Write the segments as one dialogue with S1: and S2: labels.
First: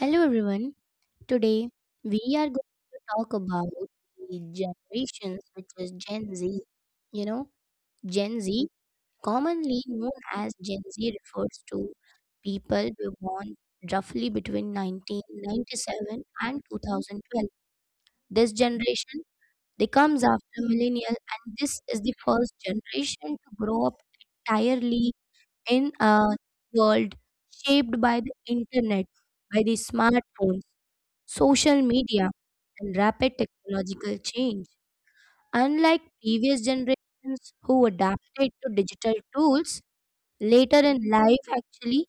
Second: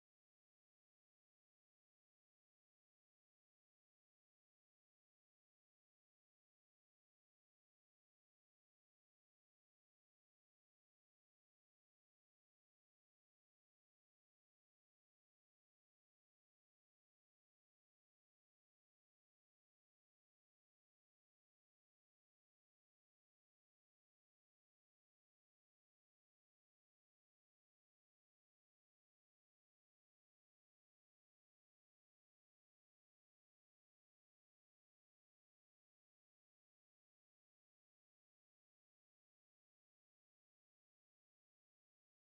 S1: Hello everyone. Today we are going to talk about the generations which is Gen Z. You know, Gen Z, commonly known as Gen Z refers to people who born roughly between 1997 and 2012. This generation they comes after millennial and this is the first generation to grow up entirely in a world shaped by the internet, by the smartphones social media, and rapid technological change. Unlike previous generations who adapted to digital tools later in life, actually,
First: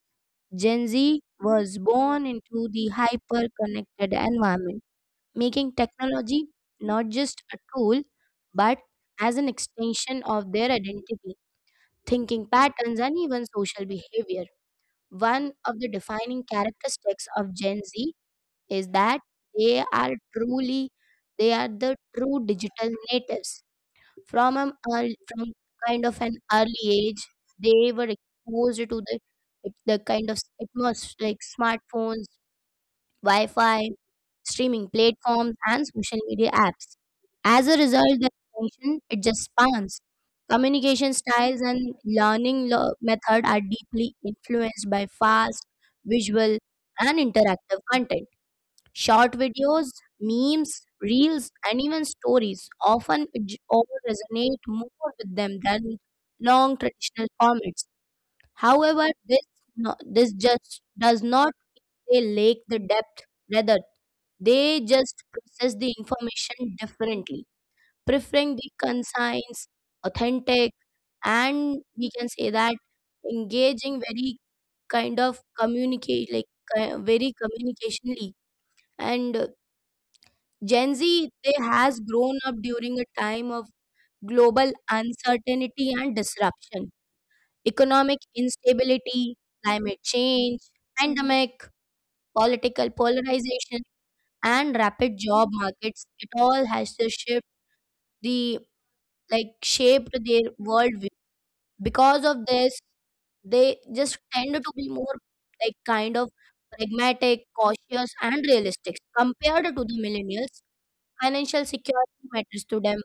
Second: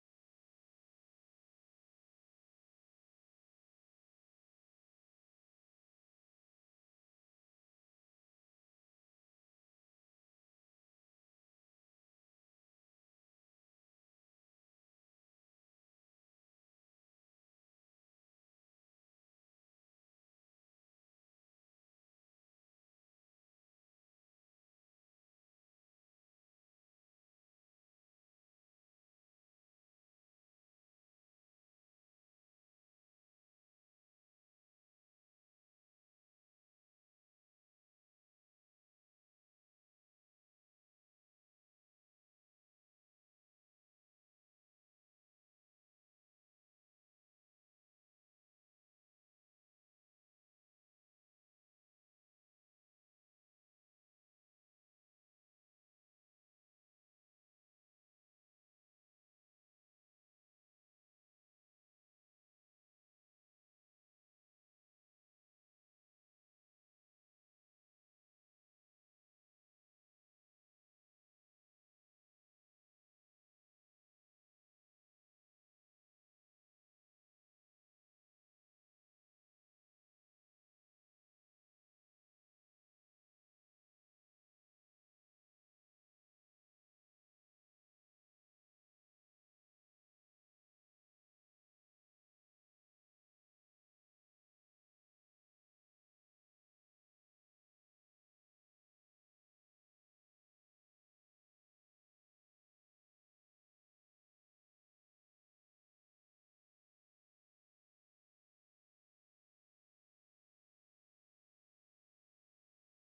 S1: Gen Z was born into the hyper connected environment, making technology not just a tool but as an extension of their identity, thinking patterns, and even social behavior. One of the defining characteristics of Gen Z is that they are truly they are the true digital natives from kind of an early age they were exposed to the kind of atmos like smartphones, wi-fi, streaming platforms, and social media apps. As a result, the attention it just spans, communication styles, and learning method are deeply influenced by fast, visual, and interactive content. Short videos, memes, reels, and even stories all resonate more with them than long traditional formats. However, this just does not, they lack the depth. Rather, they just process the information differently, preferring the concise, authentic, and we can say that engaging, very kind of communicate like very communicationally. And Gen Z they has grown up during a time of global uncertainty and disruption, economic instability, climate change, pandemic, political polarization, and rapid job markets. It all has to shift the like shaped their worldview. Because of this, they just tend to be more like kind of pragmatic, cautious, and realistic compared to the millennials. Financial security matters to them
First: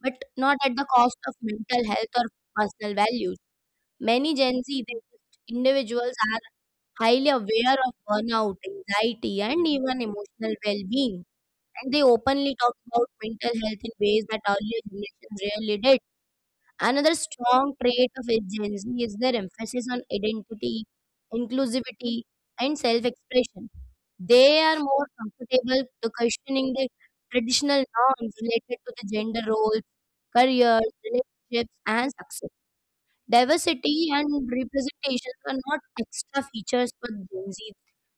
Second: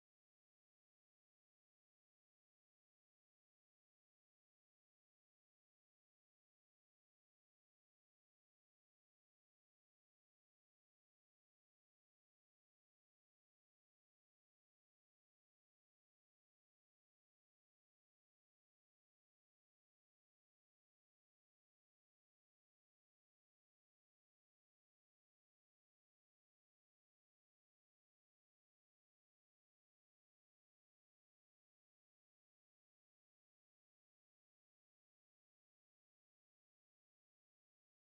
S1: but not at the cost of mental health or personal values. Many Gen Z they individuals are highly aware of burnout, anxiety, and even emotional well being. And they openly talk about mental health in ways that earlier generations rarely did. Another strong trait of Gen Z is their emphasis on identity, inclusivity, and self expression. They are more comfortable to questioning the traditional norms related to the gender roles, careers, relationships, and success. Diversity and representations are not extra features for Gen Z.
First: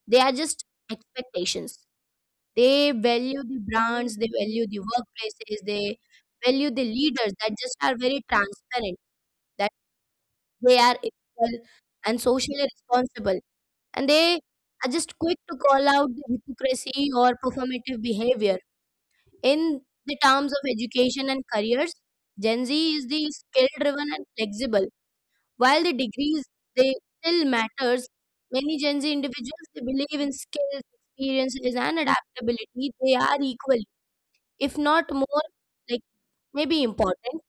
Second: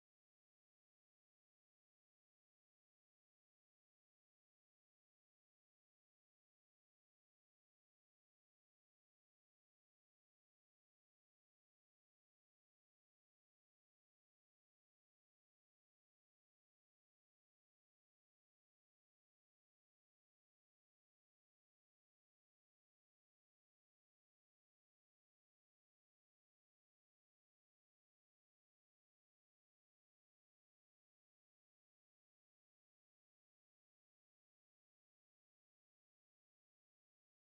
S1: They are just expectations. They value the brands, they value the workplaces, they value the leaders that just are very transparent, that they are equal and socially responsible. And they are just quick to call out the hypocrisy or performative behavior. In the terms of education and careers, Gen Z is the skill driven and flexible. While the degrees they still matters, many Gen Z individuals they believe in skills, experiences, and adaptability. They are equally, if not more, like maybe important.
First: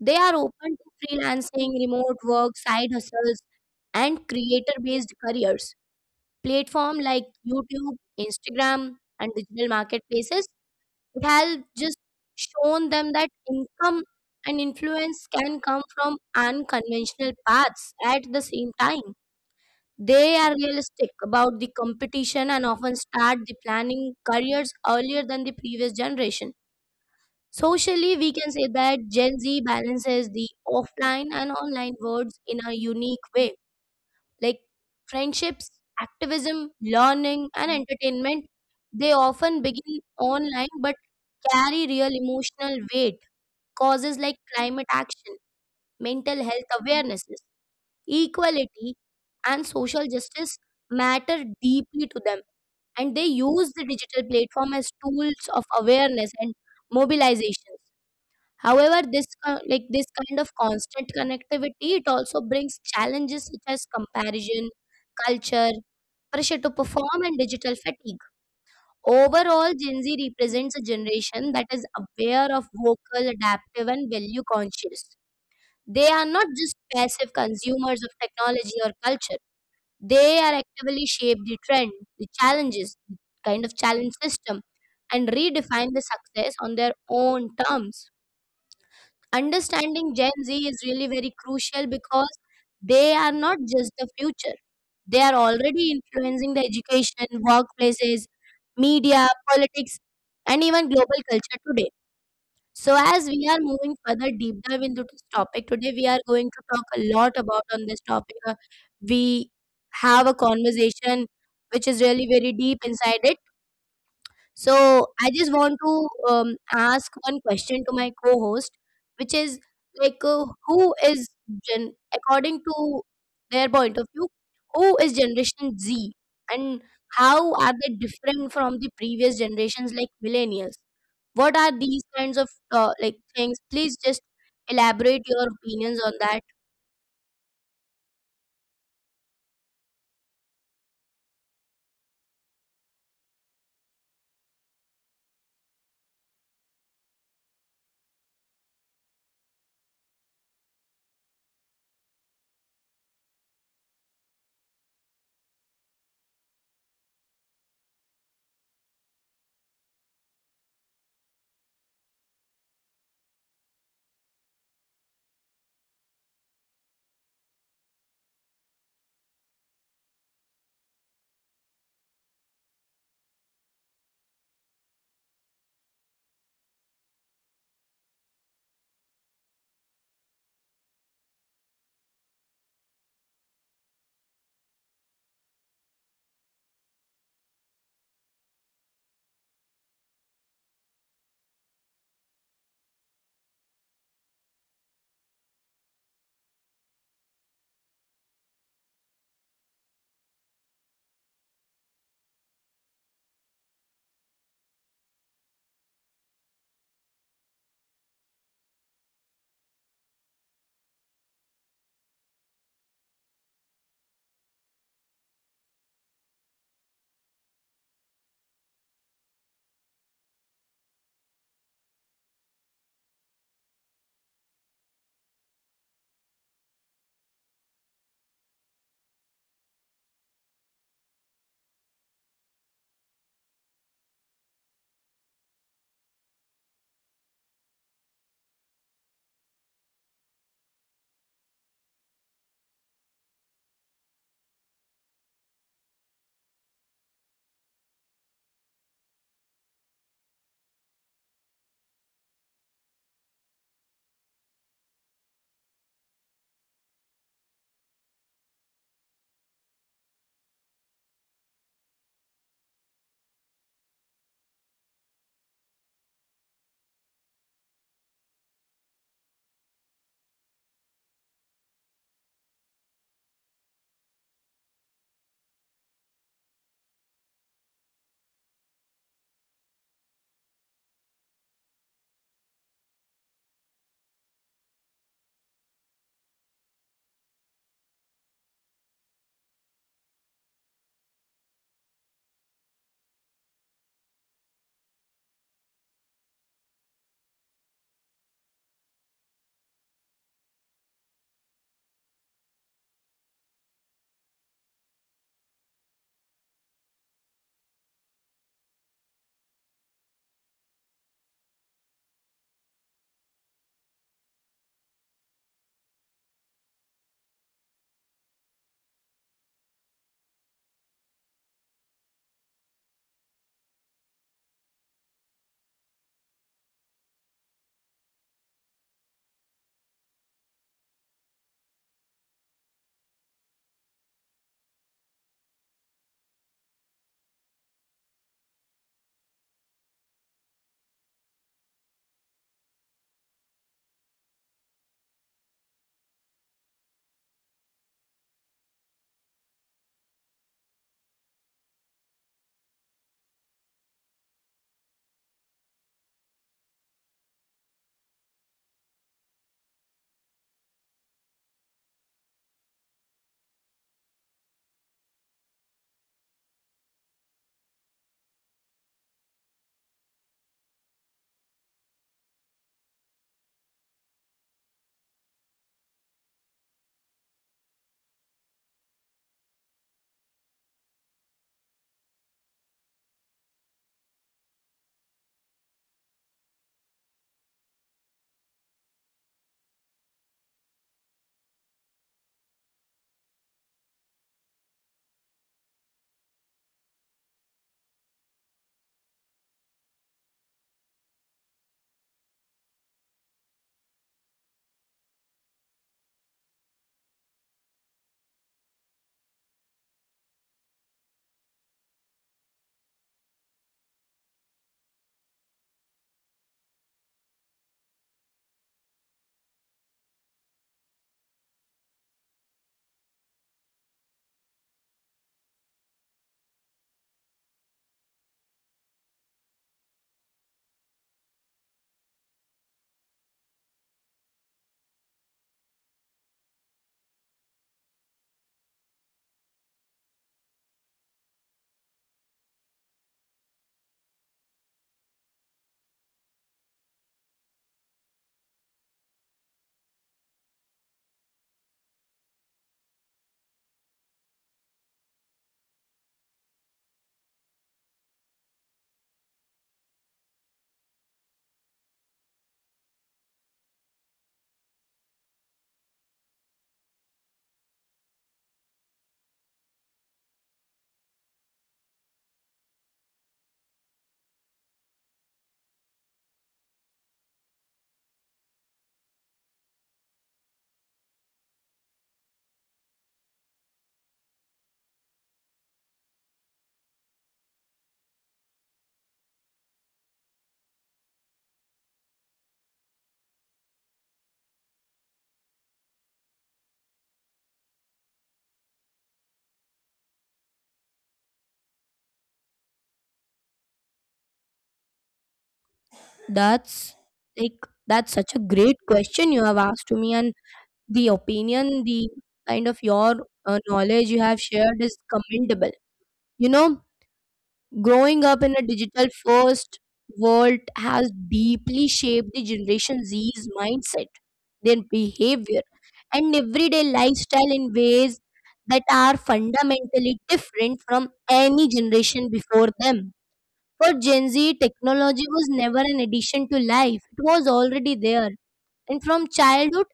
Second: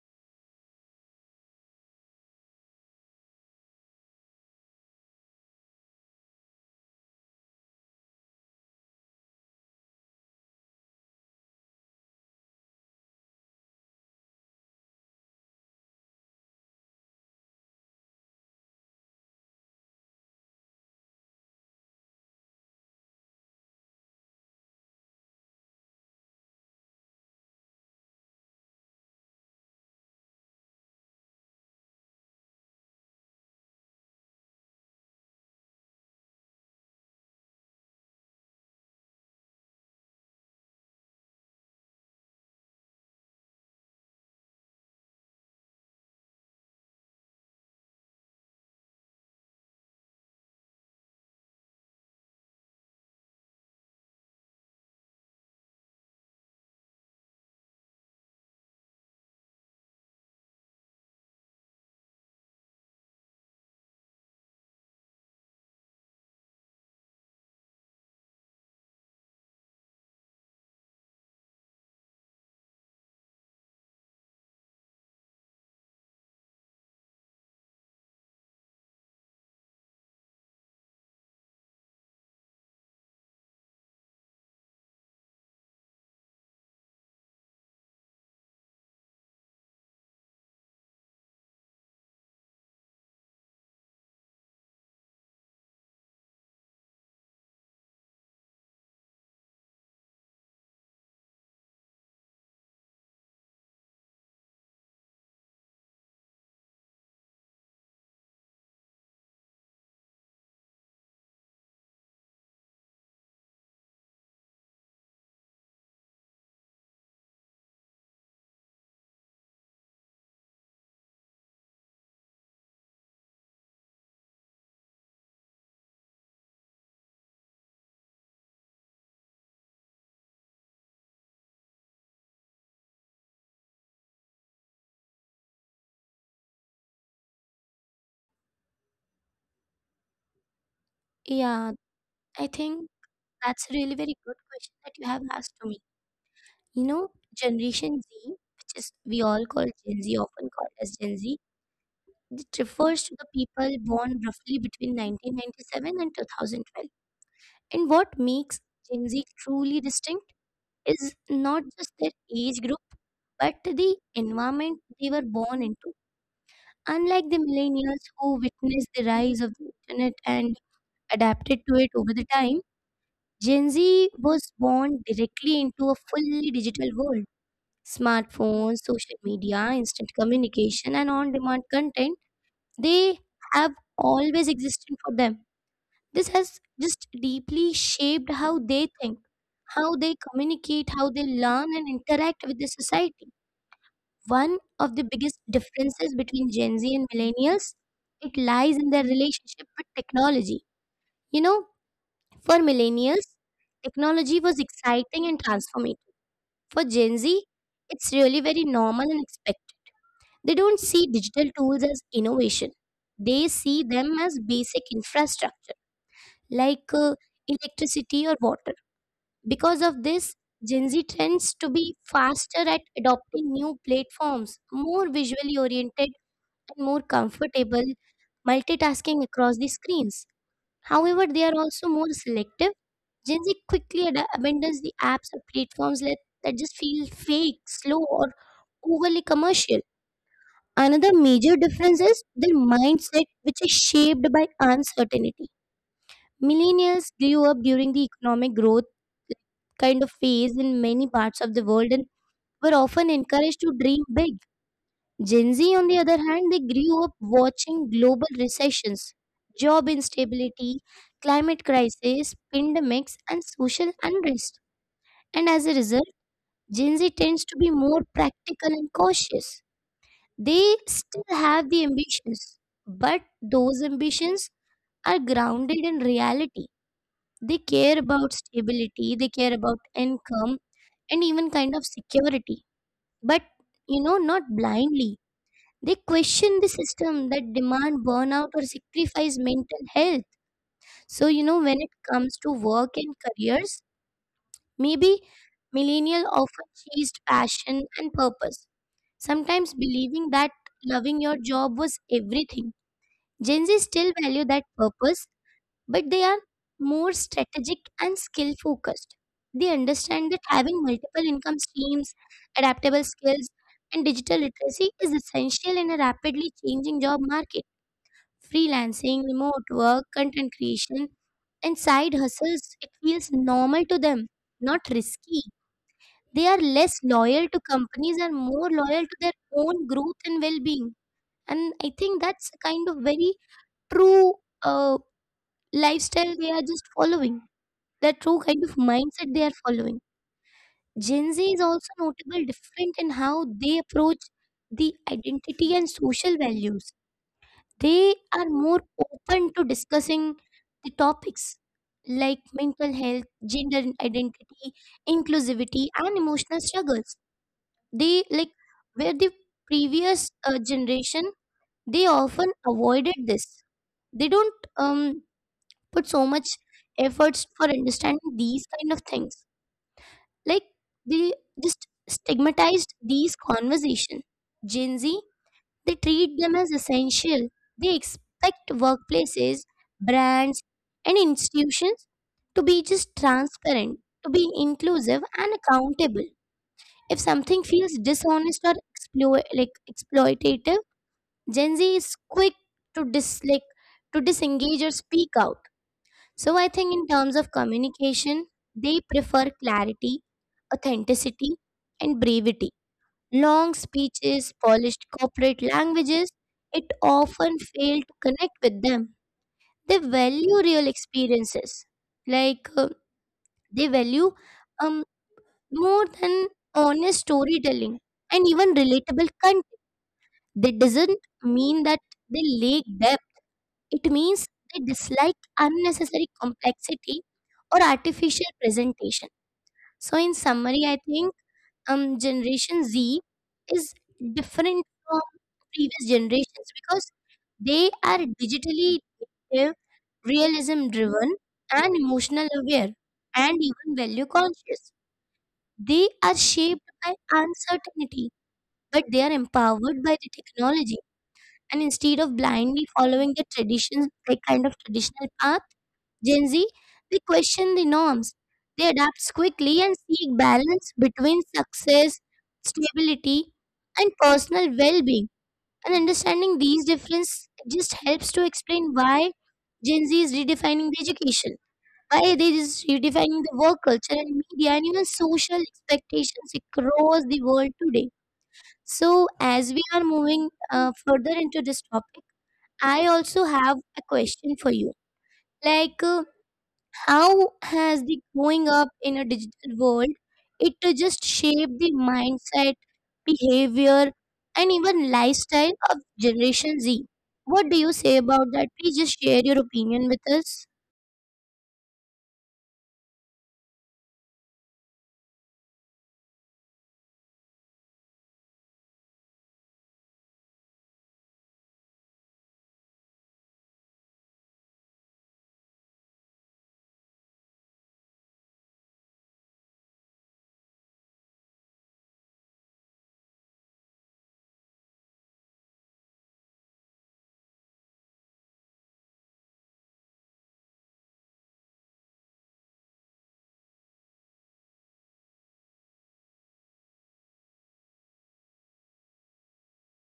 S1: They are open to freelancing, remote work, side hustles, and creator-based careers. Platform like YouTube, Instagram, and digital marketplaces it has just shown them that income and influence can come from unconventional paths. At the same time, they are realistic about the competition and often start the planning careers earlier than the previous generation. Socially, we can say that Gen Z balances the offline and online worlds in a unique way. Like friendships, activism, learning, and entertainment, they often begin online but carry real emotional weight. Causes like climate action, mental health awareness, equality, and social justice matter deeply to them, and they use the digital platform as tools of awareness and mobilizations. However, this co- like this kind of constant connectivity it also brings challenges such as comparison culture, pressure to perform, and digital fatigue. Overall, Gen Z represents a generation that is aware, of vocal, adaptive, and value conscious. They are not just passive consumers of technology or culture, they are actively shape the trend, the challenges, the kind of challenge system, and redefine the success on their own terms. Understanding Gen Z is really very crucial because they are not just the future. They are already influencing the education, workplaces, media, politics, and even global culture today. So as we are moving further deep dive into this topic, today we are going to talk a lot about on this topic. We have a conversation which is really very deep inside it. So I just want to ask one question to my co-host, which is who is gen according to their point of view, who is Generation Z, and how are they different from the previous generations like millennials? What are these kinds of like things? Please just elaborate your opinions on that.
S2: Yeah, I think that's a really very good question that you have asked to me. You know, Generation Z, which is we all call Gen Z, often called as Gen Z, it refers to the people born roughly between 1997 and 2012. And what makes Gen Z truly distinct is not just their age group, but the environment they were born into. Unlike the millennials who witnessed the rise of the internet and adapted to it over the time, Gen Z was born directly into a fully digital world. Smartphones, social media, instant communication, and on demand content, they have always existed for them. This has just deeply shaped how they think, how they communicate, how they learn and interact with the society. One of the biggest differences between Gen Z and millennials, it lies in their relationship with technology. You know, for millennials, technology was exciting and transformative. For Gen Z, it's really very normal and expected. They don't see digital tools as innovation, they see them as basic infrastructure like electricity or water. Because of this, Gen Z tends to be faster at adopting new platforms, more visually oriented, and more comfortable multitasking across the screens. However, they are also more selective. Gen Z quickly abandons the apps or platforms that just feel fake, slow, or overly commercial. Another major difference is their mindset, which is shaped by uncertainty. Millennials grew up during the economic growth kind of phase in many parts of the world and were often encouraged to dream big. Gen Z, on the other hand, they grew up watching global recessions, job instability, climate crisis, pandemics, and social unrest, and as a result, Gen Z tends to be more practical and cautious. They still have the ambitions, but those ambitions are grounded in reality. They care about stability, they care about income, and even kind of security. But, you know, not blindly. They question the system that demand burnout or sacrifice mental health. So, you know, when it comes to work and careers, maybe millennial often chased passion and purpose. Sometimes believing that loving your job was everything. Gen Z still value that purpose, but they are more strategic and skill focused. They understand that having multiple income streams, adaptable skills, and digital literacy is essential in a rapidly changing job market. Freelancing, remote work, content creation, and side hustles, it feels normal to them, not risky. They are less loyal to companies and more loyal to their own growth and well being, and I think that's a kind of very true uh, lifestyle they are just following, that true kind of mindset they are following. Gen Z is also notable different in how they approach the identity and social values. They are more open to discussing the topics like mental health, gender identity, inclusivity and emotional struggles. They like, where the previous generation, they often avoided this. They don't put so much efforts for understanding these kind of things. Like, they just stigmatized these conversation. Gen Z, they treat them as essential. They expect workplaces, brands, and institutions to be just transparent, to be inclusive and accountable. If something feels dishonest or like exploitative, Gen Z is quick to disengage or speak out. So I think in terms of communication, they prefer clarity, authenticity, and brevity. Long speeches, polished corporate languages, it often fail to connect with them. They value real experiences, like uh, they value um, more than honest storytelling and even relatable content. That doesn't mean that they lack depth. It means they dislike unnecessary complexity or artificial presentation. So, in summary, I think Generation Z is different from previous generations because they are digitally native, realism driven, and emotional aware, and even value conscious. They are shaped by uncertainty, but they are empowered by the technology. And instead of blindly following the traditions, like kind of traditional path, Gen Z, they question the norms. They adapt quickly and seek balance between success, stability, and personal well being. And understanding these differences just helps to explain why Gen Z is redefining the education, why they is redefining the work culture and media and even social expectations across the world today. So, as we are moving further into this topic, I also have a question for you. Like, uh, how has the growing up in a digital world it to just shape the mindset, behavior, and even lifestyle of Generation Z? What do you say about that? Please just share your opinion with us.
S1: That's like that's such a great question you have asked to me, and the opinion, the kind of your knowledge you have shared is commendable. You know, Growing up in a digital first world has deeply shaped the Generation Z's mindset, their behavior, and everyday lifestyle in ways that are fundamentally different from any generation before them. For Gen Z, technology was never an addition to life, it was already there. And from childhood,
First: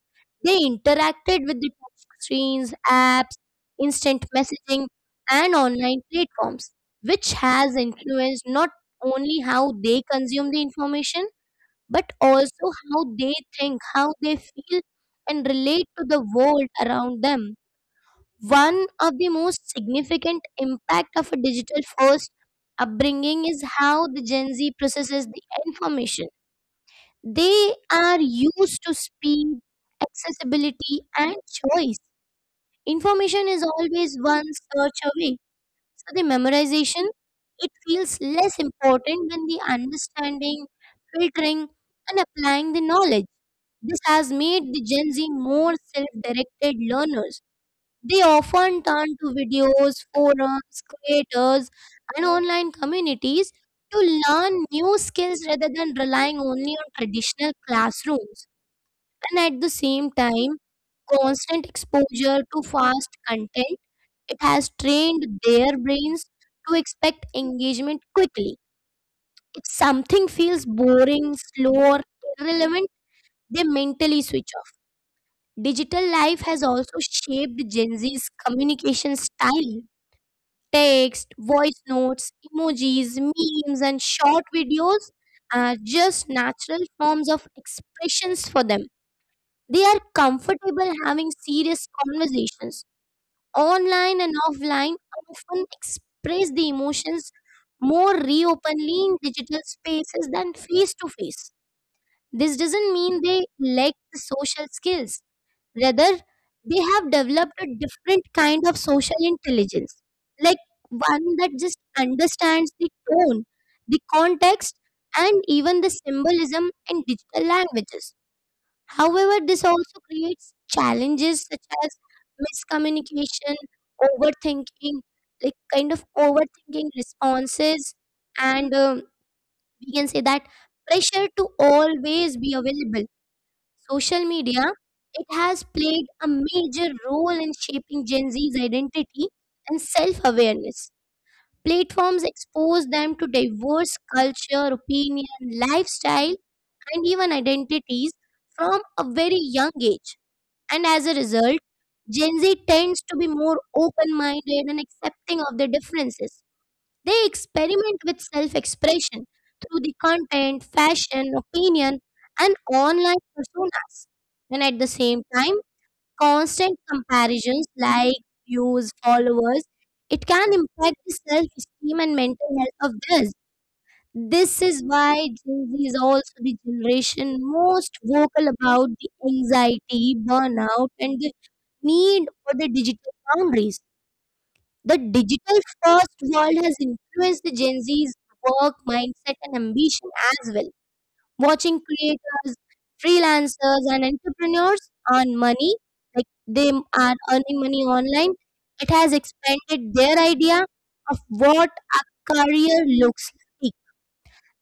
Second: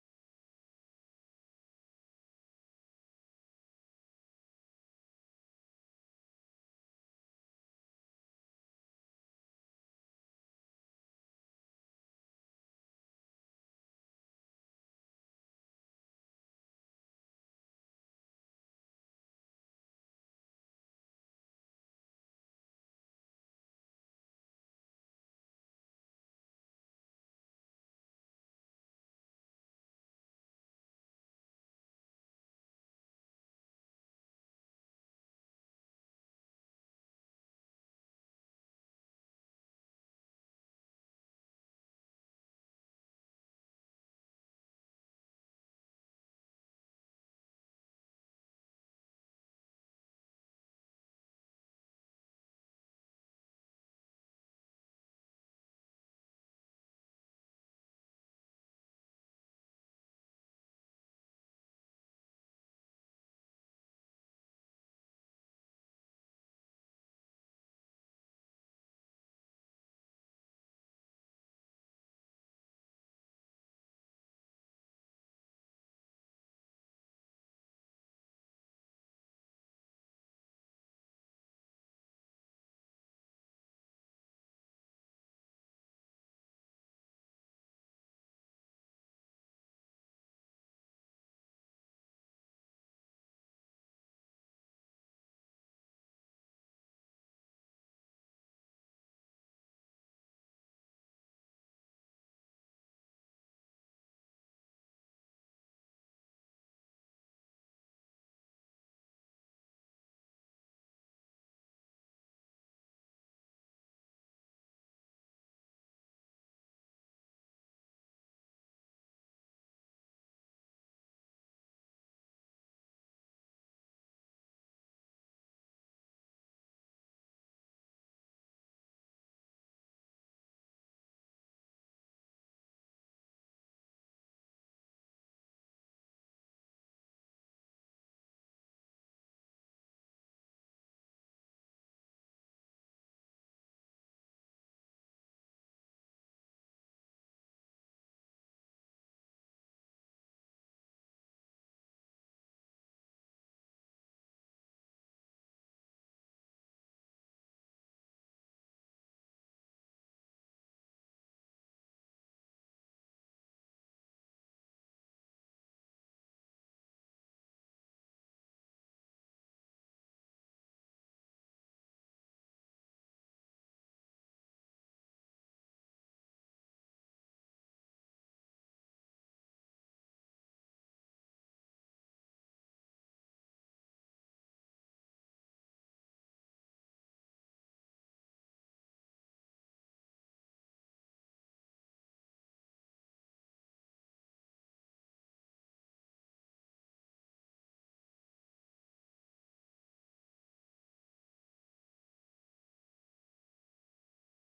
S1: they interacted with the touch screens, apps, instant messaging, and online platforms, which has influenced not only how they consume the information, but also how they think, how they feel, and relate to the world around them. One of the most significant impact of a digital first upbringing is how the Gen Z processes the information. They are used to speed, accessibility, and choice. Information is always one search away. So the memorization, it feels less important than the understanding, filtering, and applying the knowledge. This has made the Gen Z more self-directed learners. They often turn to videos, forums, creators, and online communities to learn new skills rather than relying only on traditional classrooms. And at the same time, constant exposure to fast content, it has trained their brains to expect engagement quickly. If something feels boring, slow, or irrelevant, they mentally switch off. Digital life has also shaped Gen Z's communication style. Text, voice notes, emojis, memes, and short videos are just natural forms of expressions for them. They are comfortable having serious conversations online and offline, often express the emotions more reopenly in digital spaces than face to face. This doesn't mean they lack the social skills. Rather, they have developed a different kind of social intelligence, like one that just understands the tone, the context, and even the symbolism in digital languages. However, this also creates challenges such as miscommunication, overthinking, like kind of overthinking responses, and we can say that pressure to always be available. Social media it has played a major role in shaping Gen Z's identity and self-awareness. Platforms expose them to diverse culture, opinion, lifestyle, and even identities from a very young age. And as a result, Gen Z tends to be more open minded and accepting of their differences. They experiment with self expression through the content, fashion, opinion, and online personas. And at the same time, constant comparisons like views, followers, it can impact the self esteem and mental health of others. This is why Gen Z is also the generation most vocal about the anxiety, burnout, and the need for the digital boundaries. The digital first world has influenced the Gen Z's work, mindset, and ambition as well. Watching creators, freelancers, and entrepreneurs earn money, like they are earning money online, it has expanded their idea of what a career looks like.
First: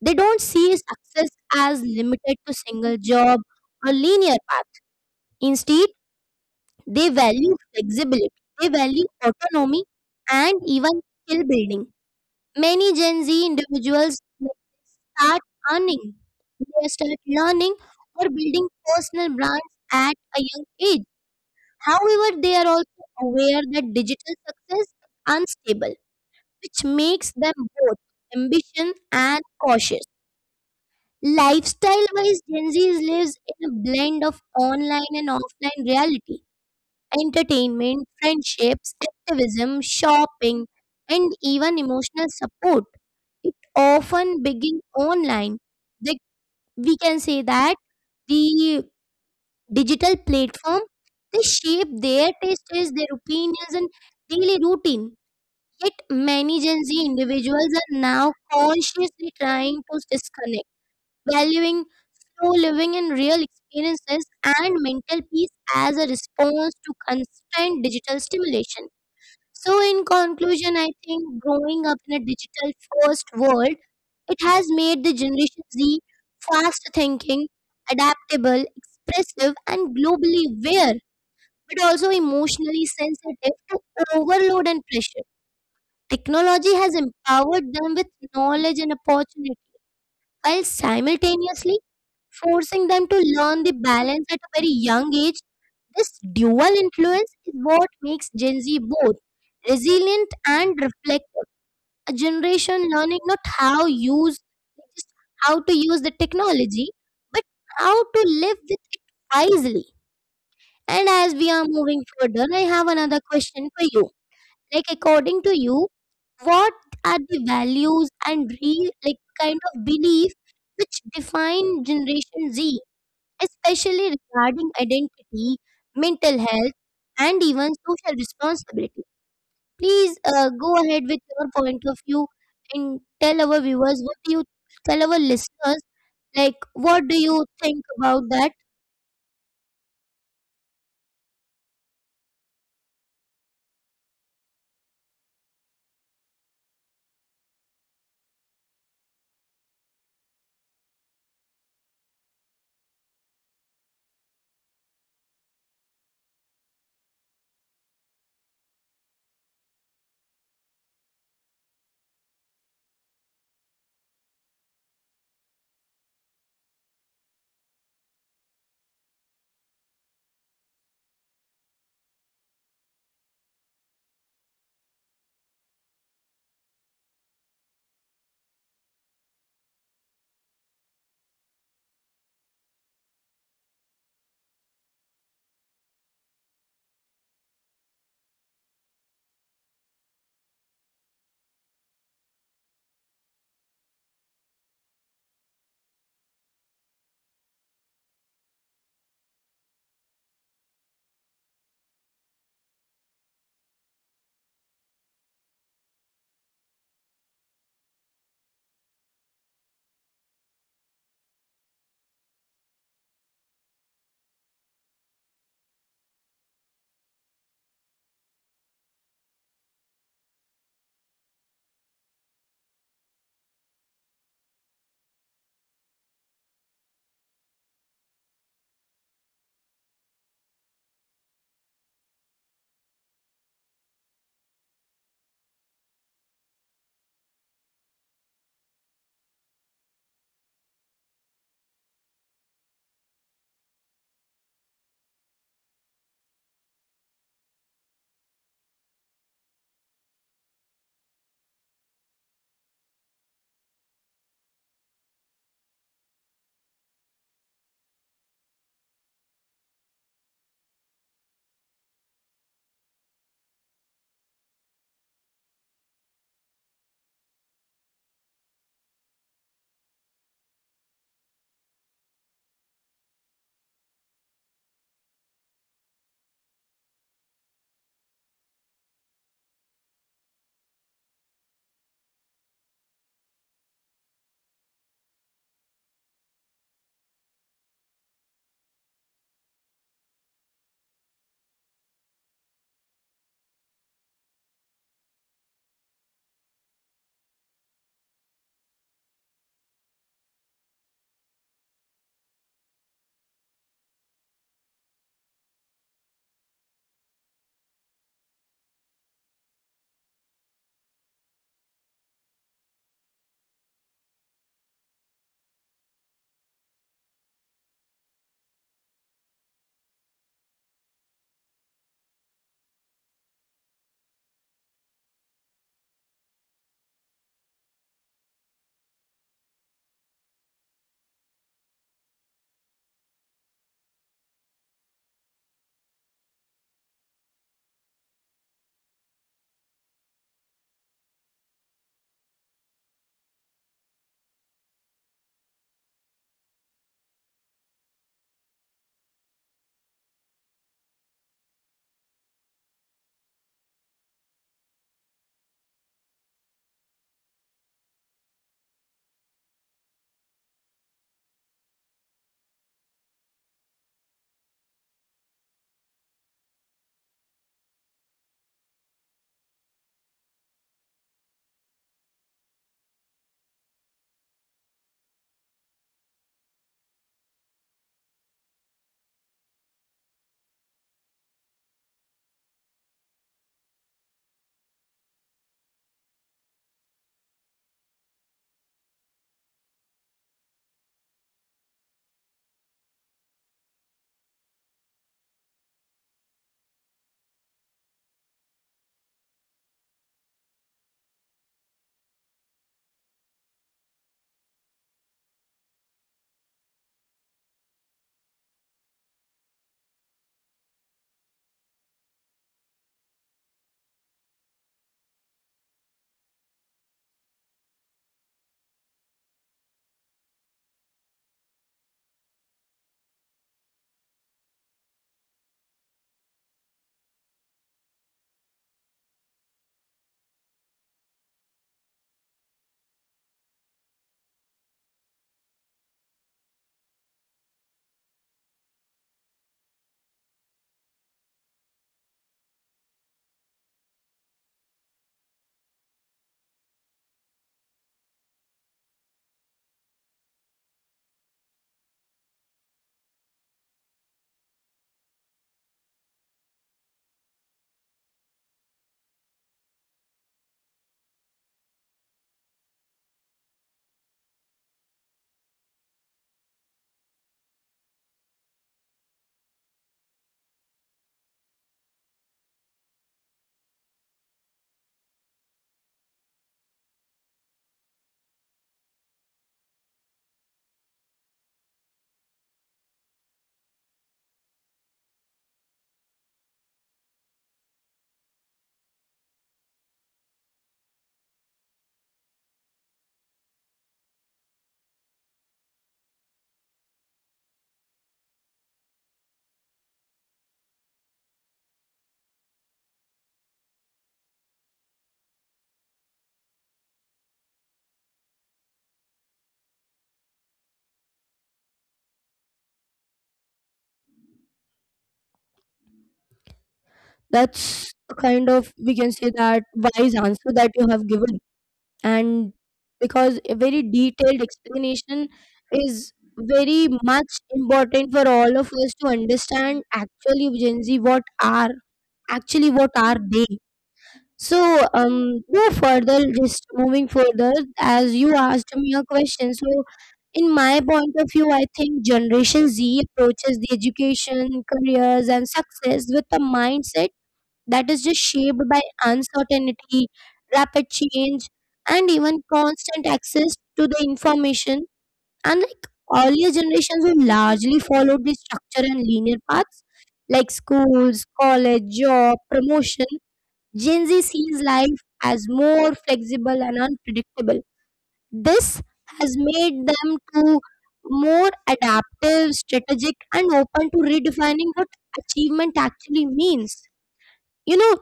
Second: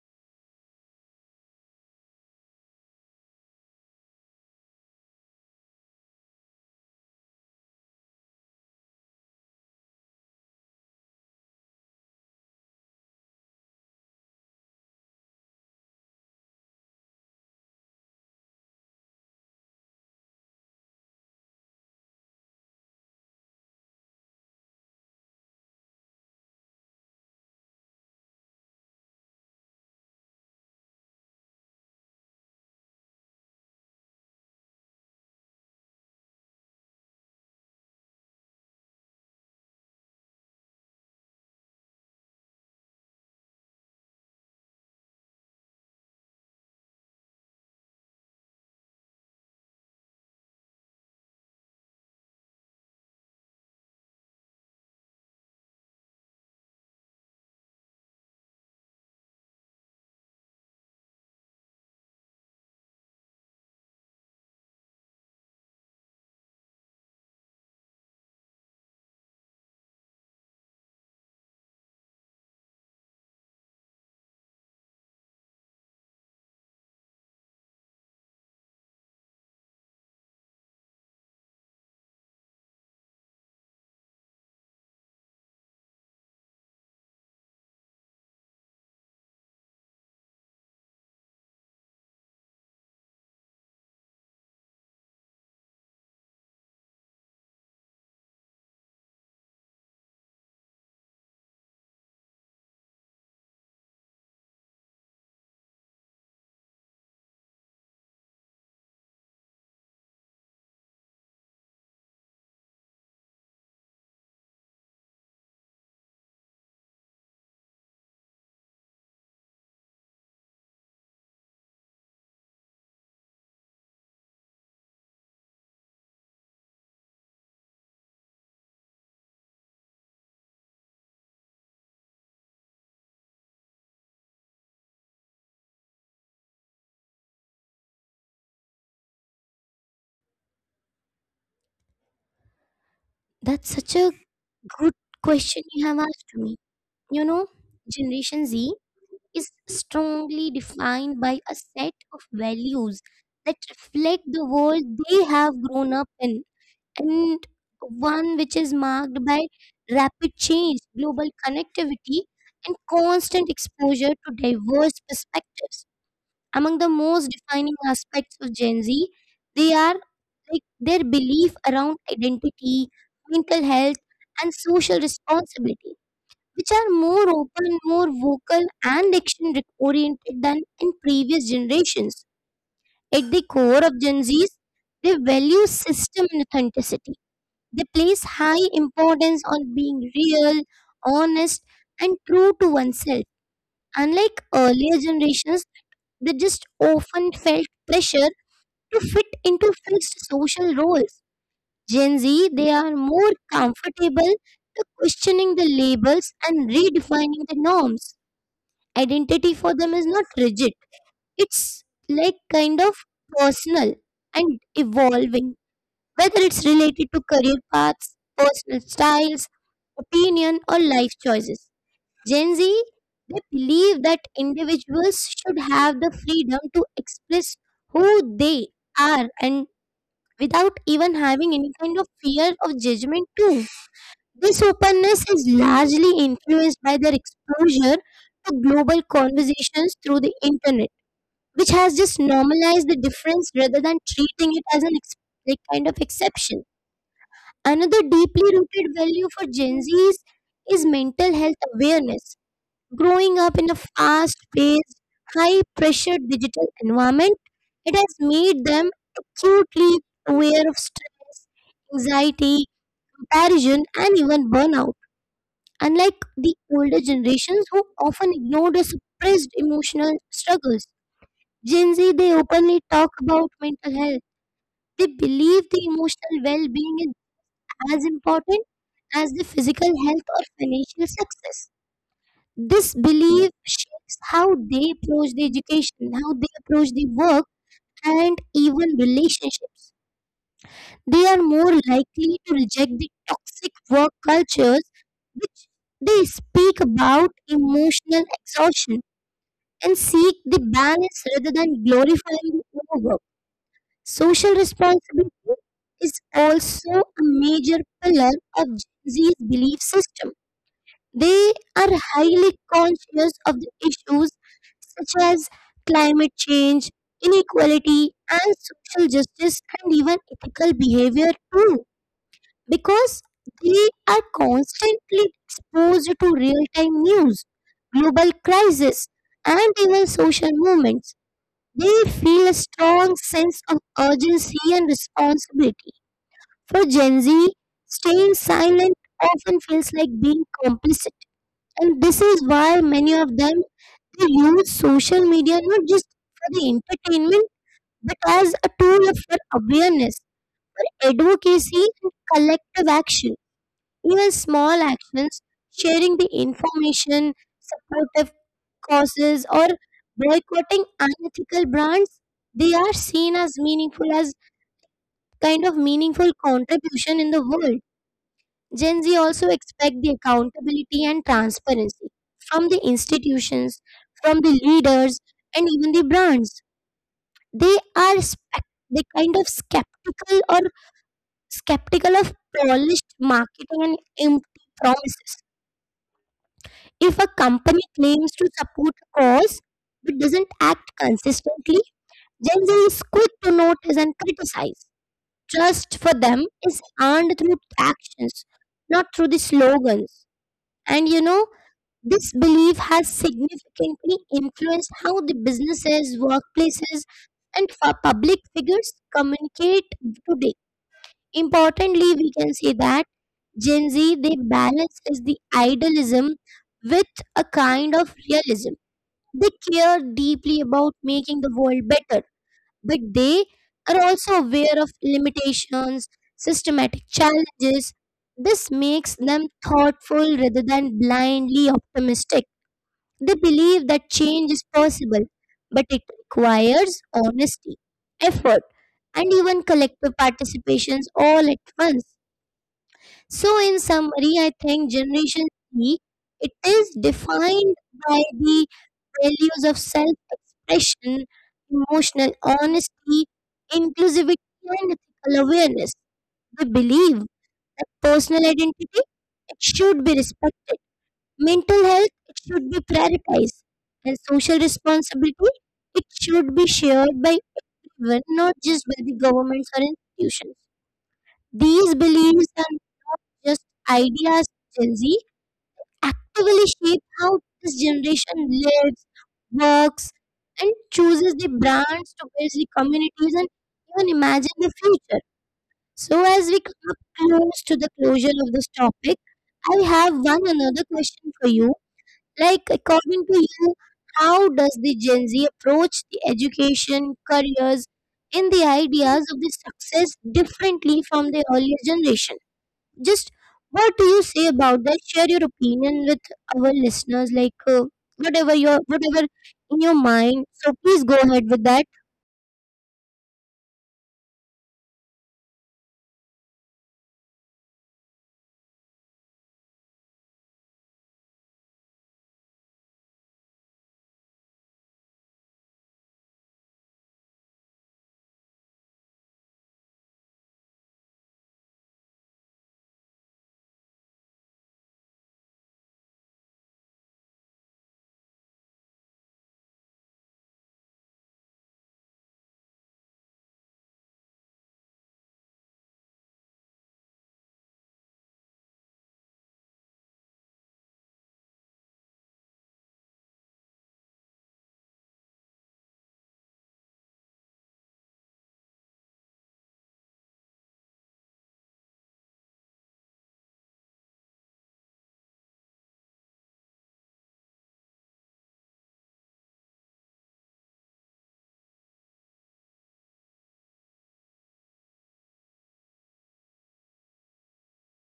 S1: They don't see success as limited to single job or linear path. Instead, they value flexibility, they value autonomy, and even skill building. Many Gen Z individuals they start earning, they start learning or building personal brands at a young age. However, they are also aware that digital success is unstable, which makes them both ambition and cautious. Lifestyle wise, Gen Z lives in a blend of online and offline reality, entertainment, friendships, activism, shopping, and even emotional support. It often begins online. They, we can say that the digital platform they shape their tastes, their opinions, and daily routine. Yet many Gen Z individuals are now consciously trying to disconnect, valuing through living in real experiences and mental peace as a response to constant digital stimulation. So, in conclusion, I think growing up in a digital first world, it has made the Generation Z fast thinking, adaptable, expressive, and globally aware, but also emotionally sensitive to overload and pressure. Technology has empowered them with knowledge and opportunity, while simultaneously forcing them to learn the balance at a very young age. This dual influence is what makes Gen Z both resilient and reflective. A generation learning not how use just how to use the technology, but how to live with it wisely. And as we are moving further, I have another question for you. Like according to you, what are the values and real like kind of belief which define Generation Z? Especially regarding identity, mental health, and even social responsibility. Please go ahead with your point of view and tell our viewers what do you tell our listeners like what do you think about that?
S2: That's such a good question you have asked me. You know, Generation Z is strongly defined by a set of values that reflect the world they have grown up in, and one which is marked by rapid change, global connectivity, and constant exposure to diverse perspectives. Among the most defining aspects of Gen Z, they are like their belief around identity, mental health, and social responsibility, which are more open, more vocal, and action oriented than in previous generations. At the core of Gen Z's, they value system and authenticity. They place high importance on being real, honest, and true to oneself. Unlike earlier generations, they just often felt pressure to fit into fixed social roles. Gen Z, they are more comfortable to questioning the labels and redefining the norms. Identity for them is not rigid, it's like kind of personal and evolving, whether it's related to career paths, personal styles, opinion, or life choices. Gen Z, they believe that individuals should have the freedom to express who they are and without even having any kind of fear of judgment too. This openness is largely influenced by their exposure to global conversations through the internet, which has just normalized the difference rather than treating it as an kind of exception. Another deeply rooted value for Gen Zs is mental health awareness. Growing up in a fast paced, high pressure digital environment, it has made them acutely aware of stress, anxiety, comparison, and even burnout. Unlike the older generations who often ignored or suppressed emotional struggles, Gen Z they openly talk about mental health. They believe the emotional well being as important as the physical health or financial success. This belief shapes how they approach the education, how they approach the work, and even relationships. They are more likely to reject the toxic work cultures which they speak about emotional exhaustion and seek the balance rather than glorifying the overwork. Social responsibility is also a major pillar of Gen Z's belief system. They are highly conscious of the issues such as climate change, inequality, and social justice, and even ethical behavior too, because they are constantly exposed to real time news, global crises, and even social movements. They feel a strong sense of urgency and responsibility. For Gen Z, staying silent often feels like being complicit, and this is why many of them, they use social media not just for the entertainment but as a tool for awareness, for advocacy and collective action. Even small actions, sharing the information, supportive causes or boycotting unethical brands, they are seen as meaningful as kind of meaningful contribution in the world. Gen Z also expect the accountability and transparency from the institutions, from the leaders, and even the brands. They are spec- they kind of skeptical or skeptical of polished marketing and empty promises. If a company claims to support a cause but doesn't act consistently, Gen Z is quick to notice and criticize. Trust for them is earned through actions, not through the slogans. And you know, this belief has significantly influenced how the businesses, workplaces, and public figures communicate today. Importantly, we can say that Gen Z they balance is the idealism with a kind of realism. They care deeply about making the world better, but they are also aware of limitations, systematic challenges. This makes them thoughtful rather than blindly optimistic. They believe that change is possible, but it requires honesty, effort, and even collective participations all at once. So, in summary, I think Generation Z, it is defined by the values of self-expression, emotional honesty, inclusivity, and ethical awareness. They believe that personal identity it should be respected. Mental health it should be prioritized, and social responsibility it should be shared by everyone, not just by the governments or institutions. These beliefs are just ideas. Gen Z actively shape how this generation lives, works, and chooses the brands to build the communities and even imagine the future. So, as we come up close to the closure of this topic, I have one another question for you. Like, according to you, how does the Gen Z approach the education, careers, and the ideas of the success differently from the earlier generation? Just, what do you say about that? Share your opinion with our listeners, whatever your whatever in your mind. So please go ahead with that.
S1: That's a kind of, we can say that, wise answer that you have given, and because a very detailed explanation is very much important for all of us to understand actually Gen Z what are, actually, what are they? So, no further, just moving further, as you asked me a question. So, in my point of view, I think Generation Z approaches the education, careers, and success with a mindset that is just shaped by uncertainty, rapid change, and even constant access to the information. Unlike earlier generations who largely followed the structure and linear paths like schools, college, job, promotion, Gen Z sees life as more flexible and unpredictable. This has made them to more adaptive, strategic, and open to redefining what achievement actually means. You know,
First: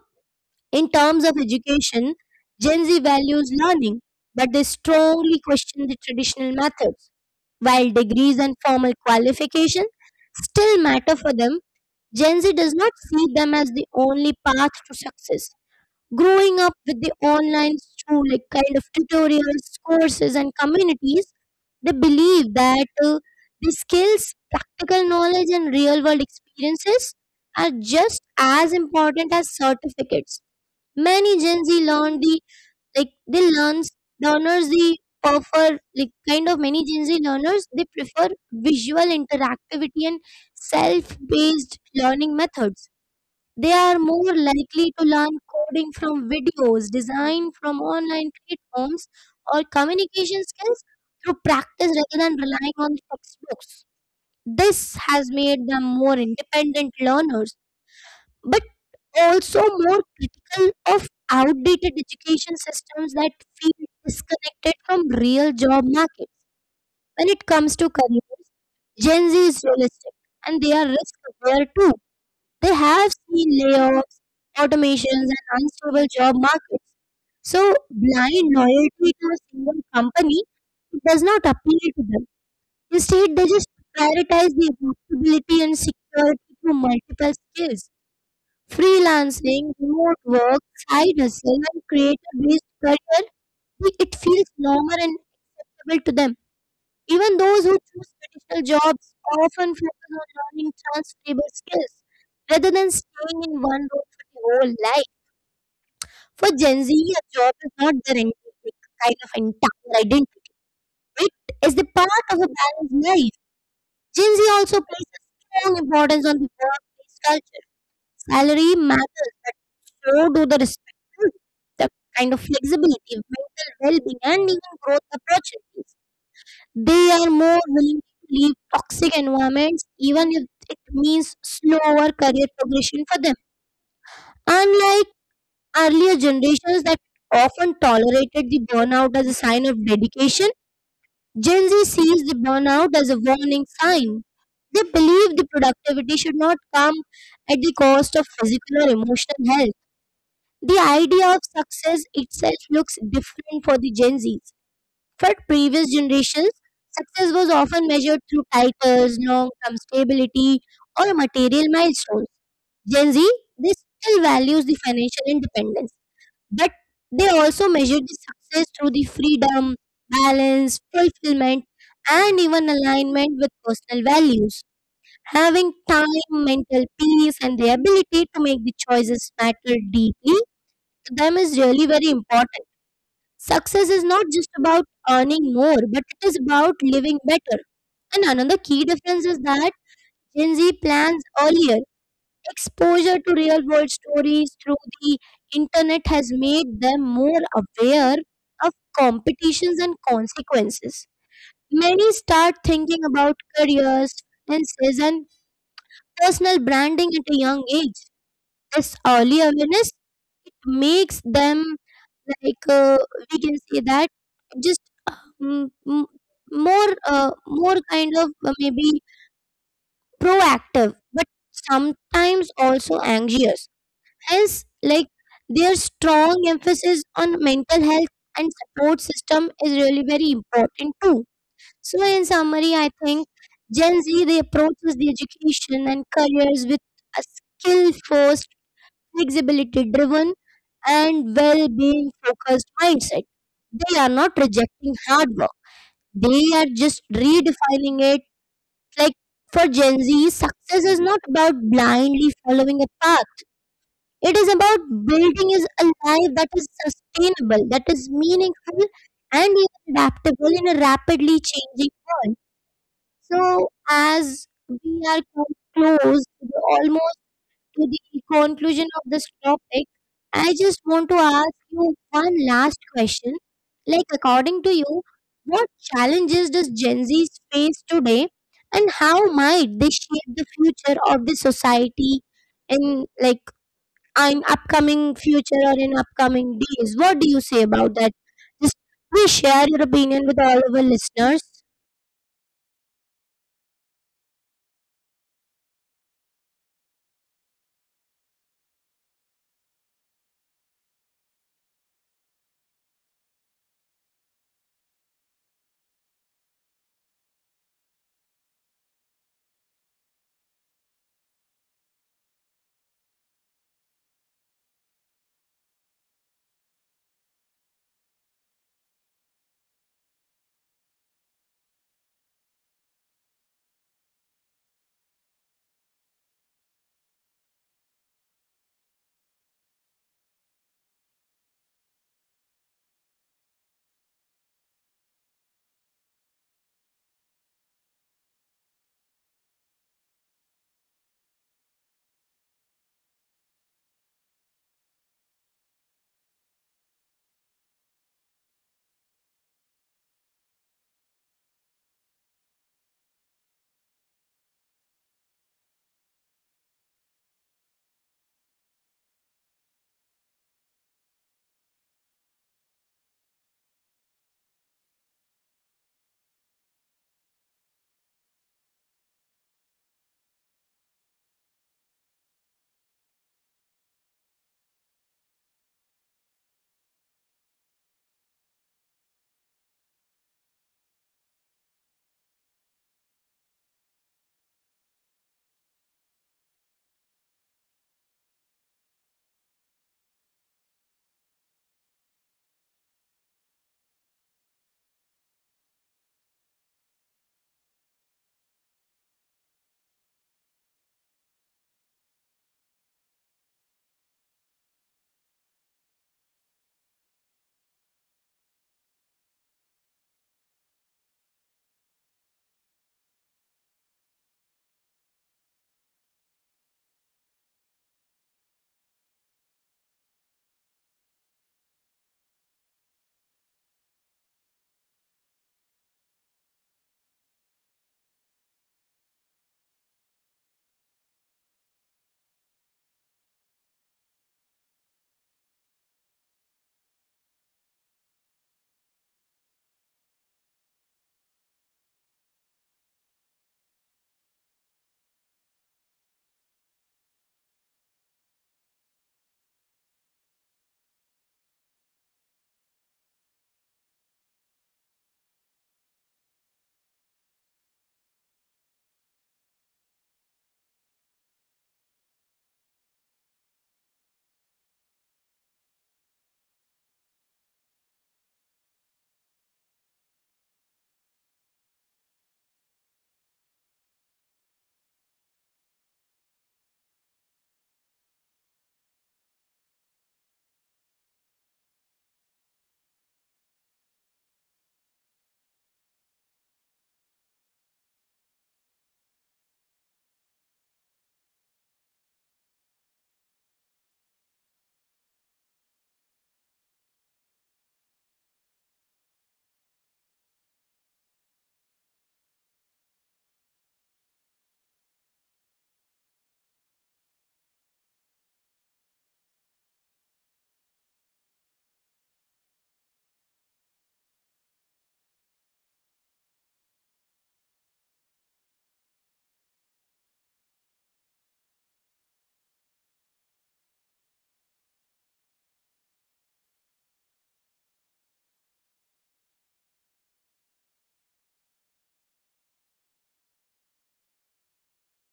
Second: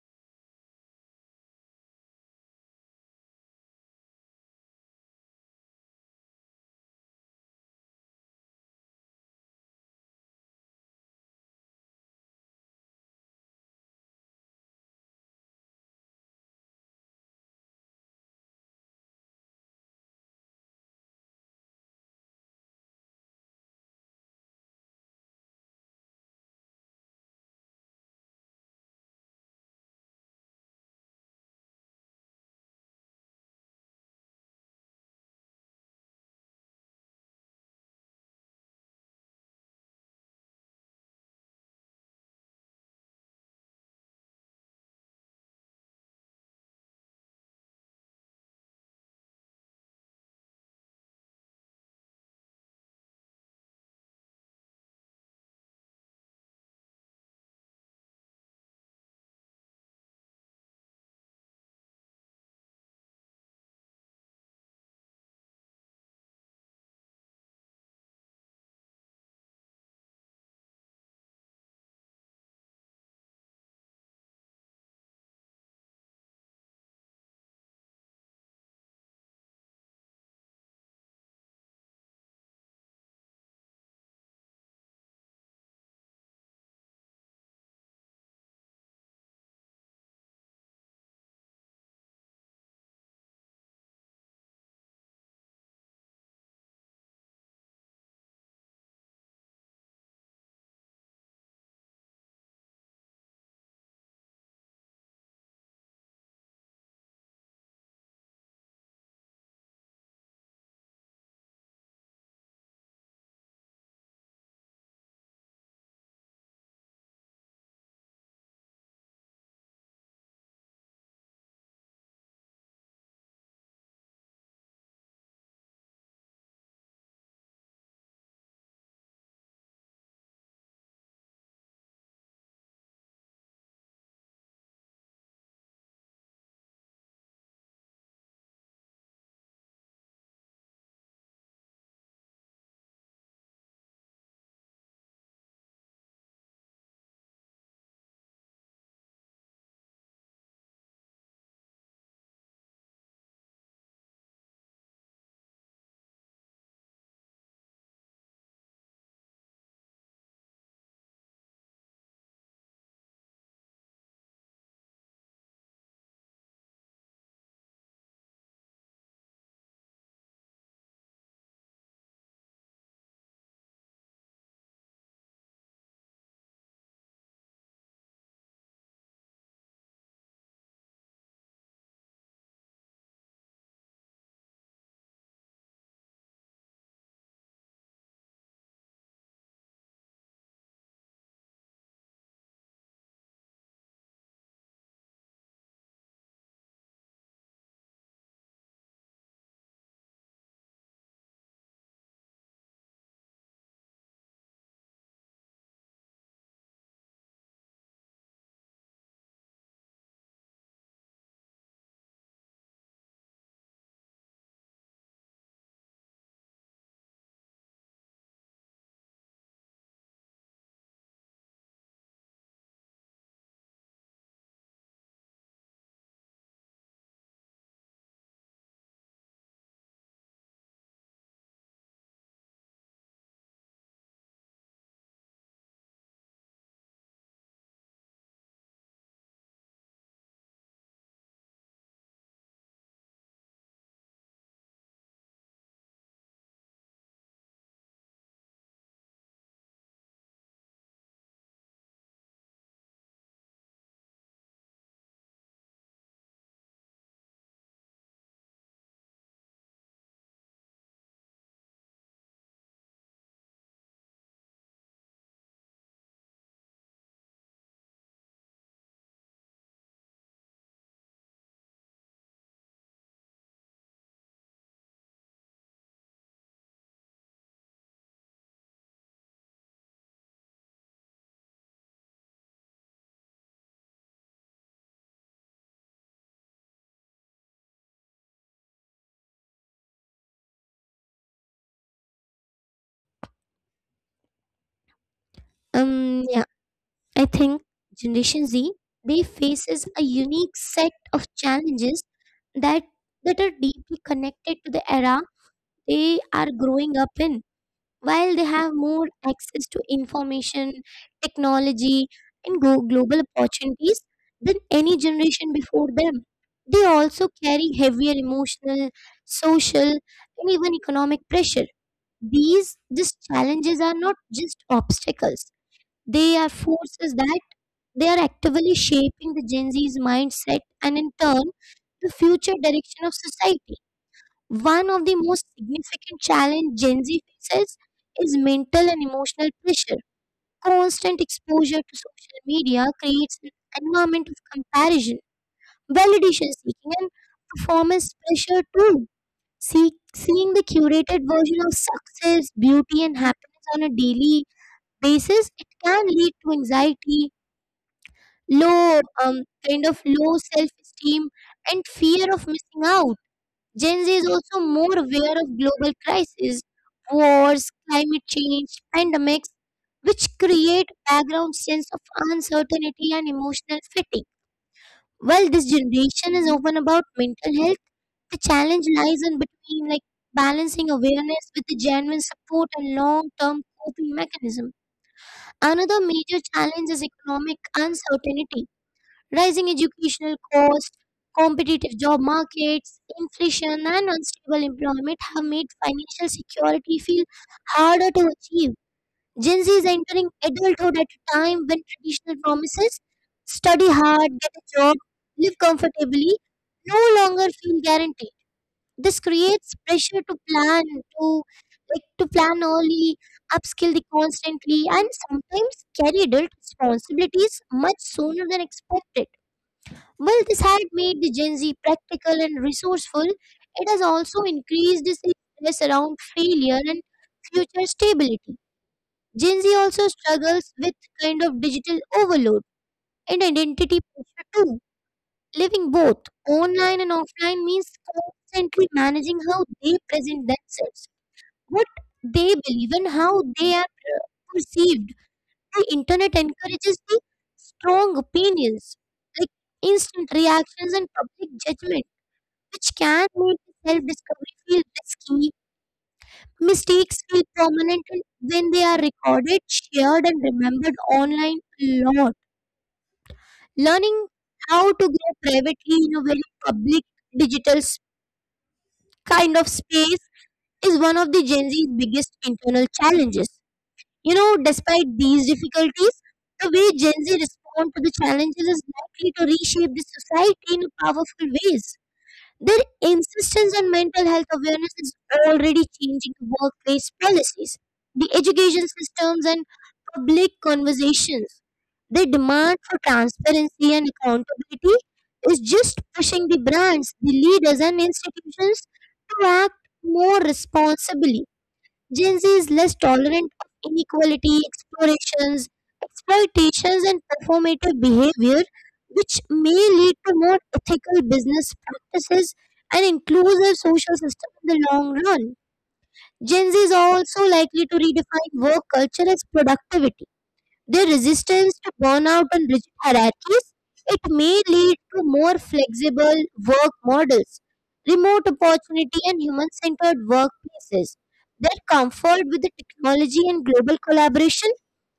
S1: in terms of education, Gen Z values learning, but they strongly question the traditional methods. While degrees and formal qualification still matter for them, Gen Z does not see them as the only path to success. Growing up with the online through like kind of tutorials, courses and communities, they believe that the skills, practical knowledge and real world experiences are just as important as certificates. Many gen z learn the, like they learn, learners the prefer like kind of many gen z learners, they prefer visual interactivity and self based learning methods. They are more likely to learn coding from videos, design from online platforms, or communication skills through practice rather than relying on textbooks. This has made them more independent learners, but also more critical of outdated education systems that feel disconnected from real job markets. When it comes to careers, Gen Z is realistic and they are risk aware too. They have seen layoffs, automations, and unstable job markets. So, blind loyalty to a single company does not appeal to them. Instead, they just prioritize the adaptability and security through multiple skills. Freelancing, remote work, side hustle, and creator based career, it feels normal and acceptable to them. Even those who choose traditional jobs often focus on learning transferable skills rather than staying in one role for the whole life. For Gen Z, a job is not their like, kind of entire identity. It is the part of a balanced life. Gen Z also places strong importance on the workplace culture. Salary matters, but so do the responsibility, the kind of flexibility, mental well-being, and even growth opportunities. They are more willing to leave toxic environments even if it means slower career progression for them. Unlike earlier generations that often tolerated the burnout as a sign of dedication, Gen Z sees the burnout as a warning sign. They believe the productivity should not come at the cost of physical or emotional health. The idea of success itself looks different for the Gen Zs. For previous generations, success was often measured through titles, long term stability, or material milestones. Gen Z, they still values the financial independence, but they also measure the success through the freedom, balance, fulfillment, and even alignment with personal values. Having time, mental peace, and the ability to make the choices matter deeply to them is really very important. Success is not just about earning more, but it is about living better. And another key difference is that Gen Z plans earlier. Exposure to real world stories through the internet has made them more aware of competitions and consequences. Many start thinking about careers, finances, and personal branding at a young age. This early awareness makes them like uh, we can say that, just, um, m- more kind of, maybe proactive but sometimes also anxious. Hence like their strong emphasis on mental health and support system is really very important too. So in summary I think gen z they approaches the education and careers with a skill first, flexibility driven, and well being focused mindset. They are not rejecting hard work, they are just redefining it. Like for Gen Z, success is not about blindly following a path, it is about building is a life that is sustainable, that is meaningful, and even adaptable in a rapidly changing world. So, as we are come close to the almost to the conclusion of this topic, I just want to ask you one last question. Like, according to you, what challenges does Gen Z face today, and how might they shape the future of the society in like an upcoming future or in upcoming days? What do you say about that? Just please share your opinion with all of our listeners.
S2: Um, yeah, I think Generation Z they faces a unique set of challenges that that are deeply connected to the era they are growing up in, while they have more access to information, technology, and global opportunities than any generation before them. They also carry heavier emotional, social, and even economic pressure. These challenges are not just obstacles, they are forces that they are actively shaping the Gen Z's mindset, and in turn, the future direction of society. One of the most significant challenges Gen Z faces is mental and emotional pressure. Constant exposure to social media creates an environment of comparison, validation seeking, and performance pressure too. Seeing the curated version of success, beauty, and happiness on a daily basis, it can lead to anxiety, low kind of low self-esteem, and fear of missing out. Gen Z is also more aware of global crises, wars, climate change, pandemics, which create background sense of uncertainty and emotional fatigue. While this generation is often about mental health, the challenge lies in between, like, balancing awareness with the genuine support and long-term coping mechanism. Another major challenge is economic uncertainty: rising educational costs, competitive job markets, inflation, and unstable employment have made financial security feel harder to achieve. Gen Z is entering adulthood at a time when traditional promises, study hard, get a job, live comfortably, no longer feel guaranteed. This creates pressure to plan, to like to plan early, upskill the constantly, and sometimes carry adult responsibilities much sooner than expected. While this has made the Gen Z practical and resourceful, it has also increased the stress around failure and future stability. Gen Z also struggles with kind of digital overload and identity pressure too. Living both online and offline means constantly managing how they present themselves, what they believe, and how they are perceived. The internet encourages the strong opinions, like, instant reactions and public judgment, which can make self discovery feel risky. Mistakes feel permanent when they are recorded, shared, and remembered online a lot. Learning how to grow privately in a very public digital s- kind of space is one of the Gen Z's biggest internal challenges. You know, despite these difficulties, the way Gen Z respond to the challenges is likely to reshape the society in powerful ways. Their insistence on mental health awareness is already changing the workplace policies, the education systems, and public conversations. Their demand for transparency and accountability is just pushing the brands, the leaders, and institutions to act more responsibly. Gen Z is less tolerant of inequality, explorations, exploitations, and performative behavior, which may lead to more ethical business practices and inclusive social system in the long run. Gen Z is also likely to redefine work culture as productivity. Their resistance to burnout and rigid hierarchies, it may lead to more flexible work models, remote opportunity, and human-centered workplaces. Their comfort with the technology and global collaboration,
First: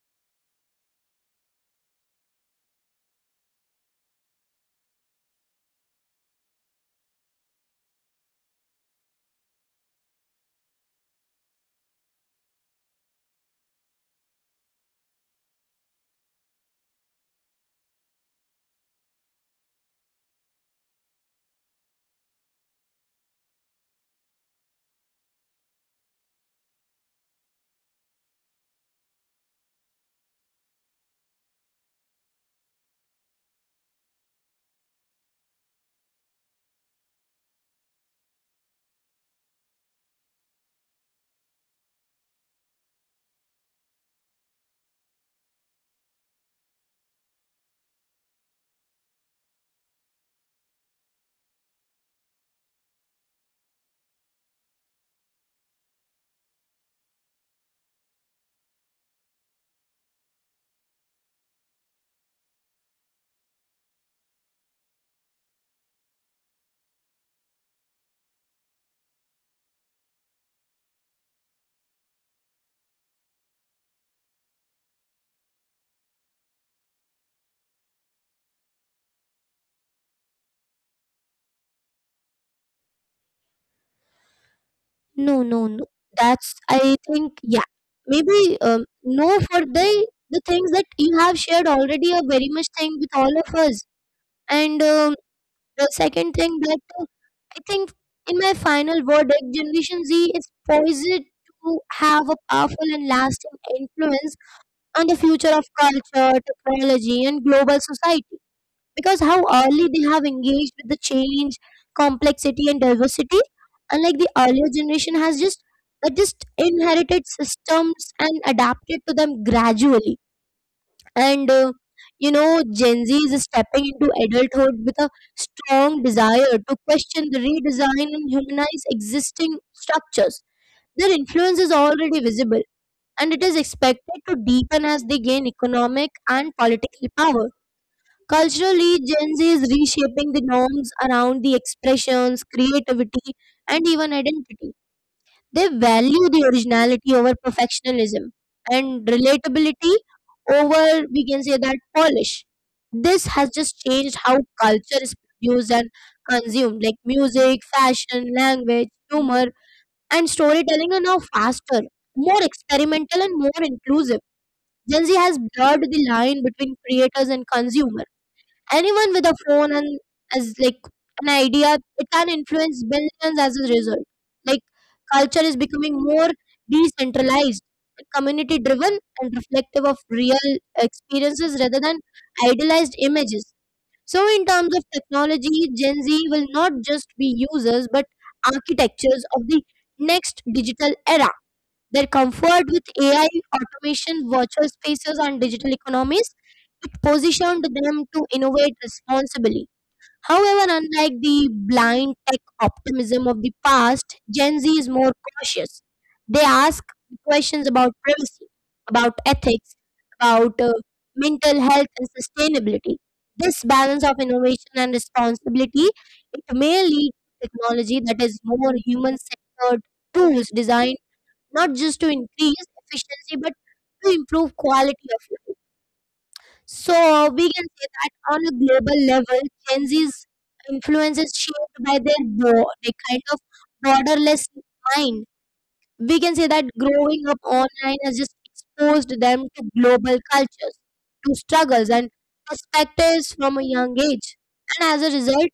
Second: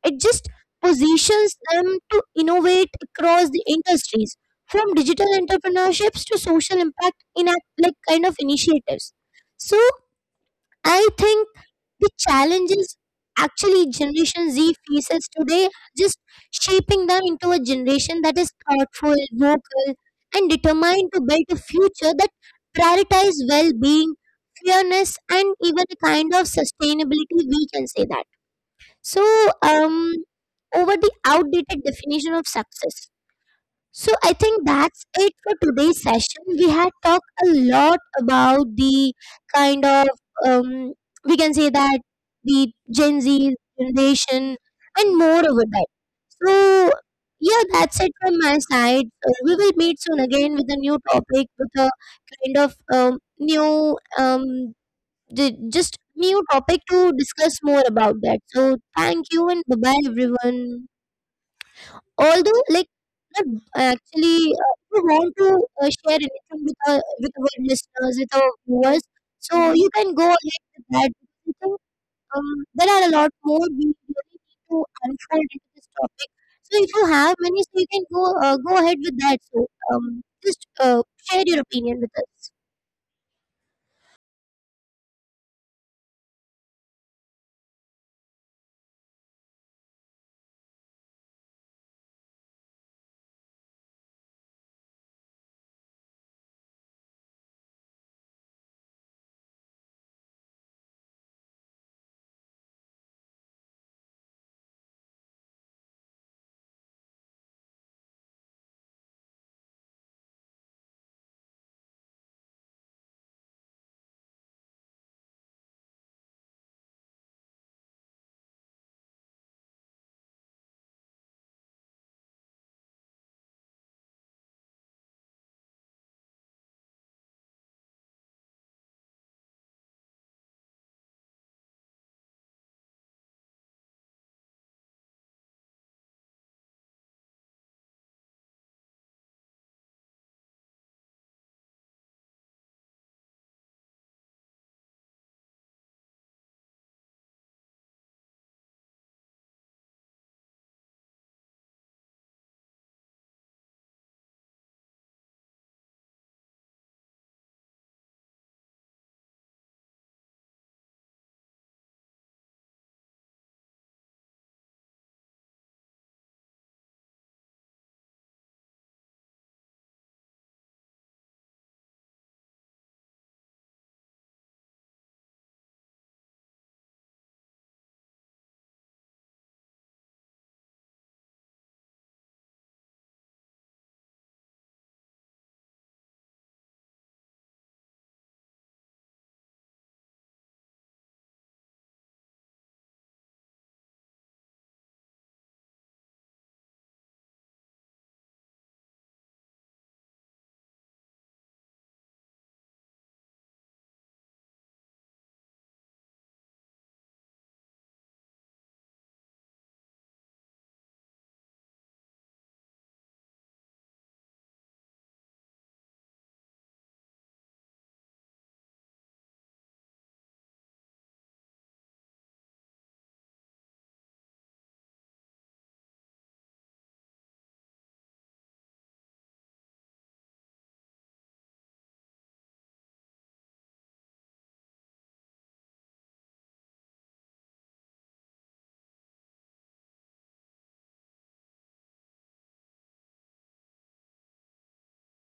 S2: it just positions them to innovate across the industries, from digital entrepreneurships to social impact in a, like, kind of initiatives. So I think the challenges actually Generation Z faces today are just shaping them into a generation that is thoughtful, vocal, and determined to build a future that prioritize well-being, fairness, and even a kind of sustainability. We can say that. So, um, over the outdated definition of success. So I think that's it for today's session. We had talked a lot about the kind of um, we can say that the Gen Z generation and more over that. So yeah, that's it from my side. We will meet soon again with a new topic with a kind of um, new um, just new topic to discuss more about that. So thank you and bye bye everyone. Although, like, not actually, if you want to share anything with with our listeners, with our viewers, so you can go ahead with that. I think, there are a lot more we really need to unfold into this topic. So if you have many, so you can go ahead with that. So just share your opinion with us.
S1: No, no, no. That's, I think, yeah. Maybe no, for the things that you have shared already are very much thing with all of us. And the second thing that I think in my final verdict, Generation Z is poised to have a powerful and lasting influence on the future of culture, technology, and global society, because how early they have engaged with the change, complexity and diversity, unlike the earlier generation has just that just inherited systems and adapted to them gradually. And you know, gen z is stepping into adulthood with a strong desire to question the redesign and humanize existing structures. Their influence is already visible and it is expected to deepen as they gain economic and political power. Culturally, Gen Z is reshaping the norms around the expressions, creativity, and even identity. They value the originality over perfectionism and relatability over, we can say that, polish. This has just changed how culture is produced and consumed, like music, fashion, language, humor, and storytelling are now faster, more experimental, and more inclusive. Gen Z has blurred the line between creators and consumers. Anyone with a phone and as like an idea, it can influence billions as a result. Like culture is becoming more decentralized, community driven, and reflective of real experiences rather than idealized images. So, in terms of technology, Gen Z will not just be users but architectures of the next digital era. Their comfort with AI, automation, virtual spaces, and digital economies, it positioned them to innovate responsibly. However, unlike the blind tech optimism of the past, Gen Z is more cautious. They ask questions about privacy, about ethics, about mental health and sustainability. This balance of innovation and responsibility, it may lead to technology that is more human-centered, tools designed not just to increase efficiency but to improve quality of life. So we can say that on a global level, Gen Z's influence is shaped by their, their kind of borderless mind, we can say that. Growing up online has just exposed them to global cultures, to struggles and perspectives from a young age. And as a result,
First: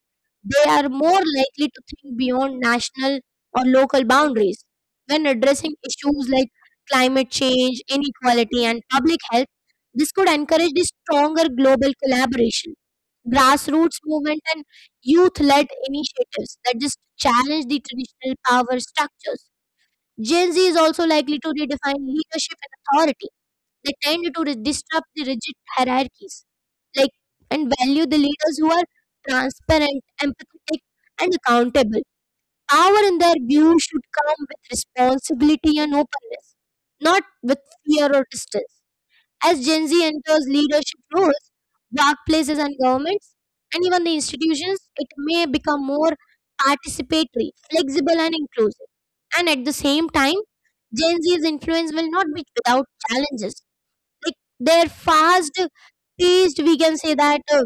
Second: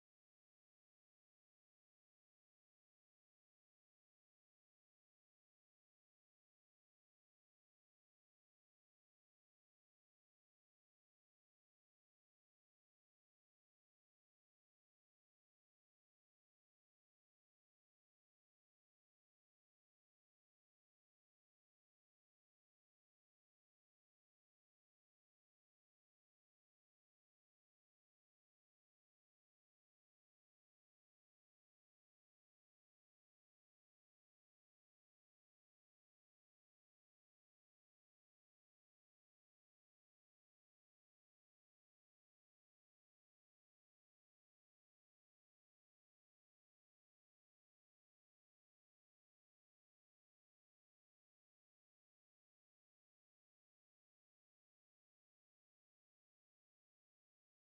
S1: they are more likely to think beyond national or local boundaries. When addressing issues like climate change, inequality, and public health, this could encourage the stronger global collaboration, grassroots movement, and youth led initiatives that just challenge the traditional power structures. Gen Z is also likely to redefine leadership and authority. They tend to disrupt the rigid hierarchies, like, and value the leaders who are transparent, empathetic, and accountable. Power in their view should come with responsibility and openness, not with fear or distance. As Gen Z enters leadership roles, workplaces and governments, and even the institutions, it may become more participatory, flexible, and inclusive. And at the same time, Gen Z's influence will not be without challenges. Like their fast paced, we can say that,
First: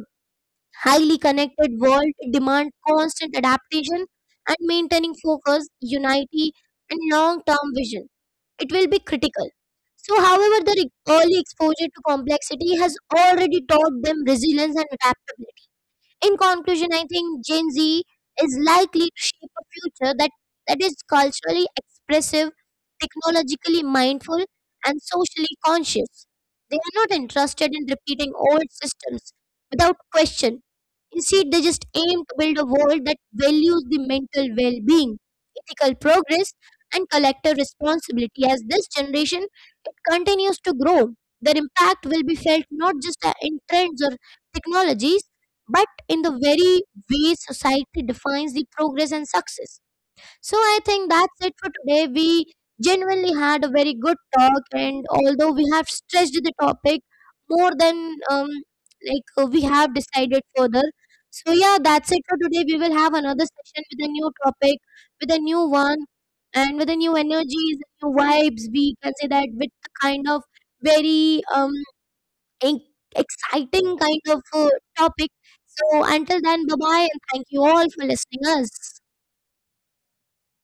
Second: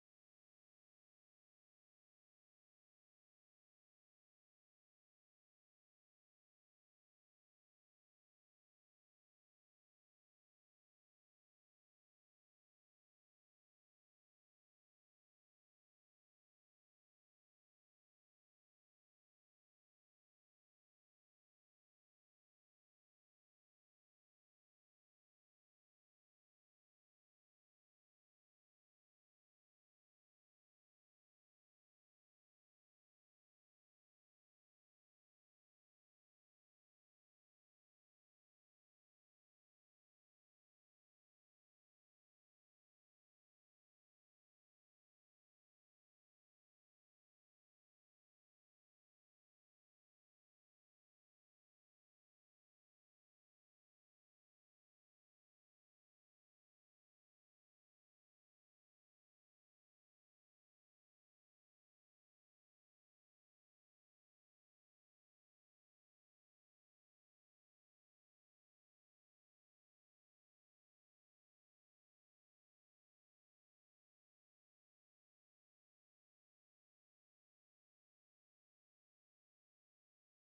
S1: highly connected world demand constant adaptation, and maintaining focus, unity, and long term vision. It will be critical. So, however, their early exposure to complexity has already taught them resilience and adaptability. In conclusion, I think Gen Z is likely to shape a future that, that is culturally expressive, technologically mindful, and socially conscious. They are not interested in repeating old systems without question. Instead, they just aim to build a world that values the mental well being, ethical progress, and collective responsibility. As this generation it continues to grow, their impact will be felt not just in trends or technologies, but in the very way society defines the progress and success. So I think that's it for today. We genuinely had a very good talk, and although we have stretched the topic more than we have decided further. So yeah, that's it for today. We will have another session with a new topic, with a new one, and with a new energies, new vibes. We can say that with the kind of very en- exciting kind of topic. So until then, bye bye, and thank you all for listening us.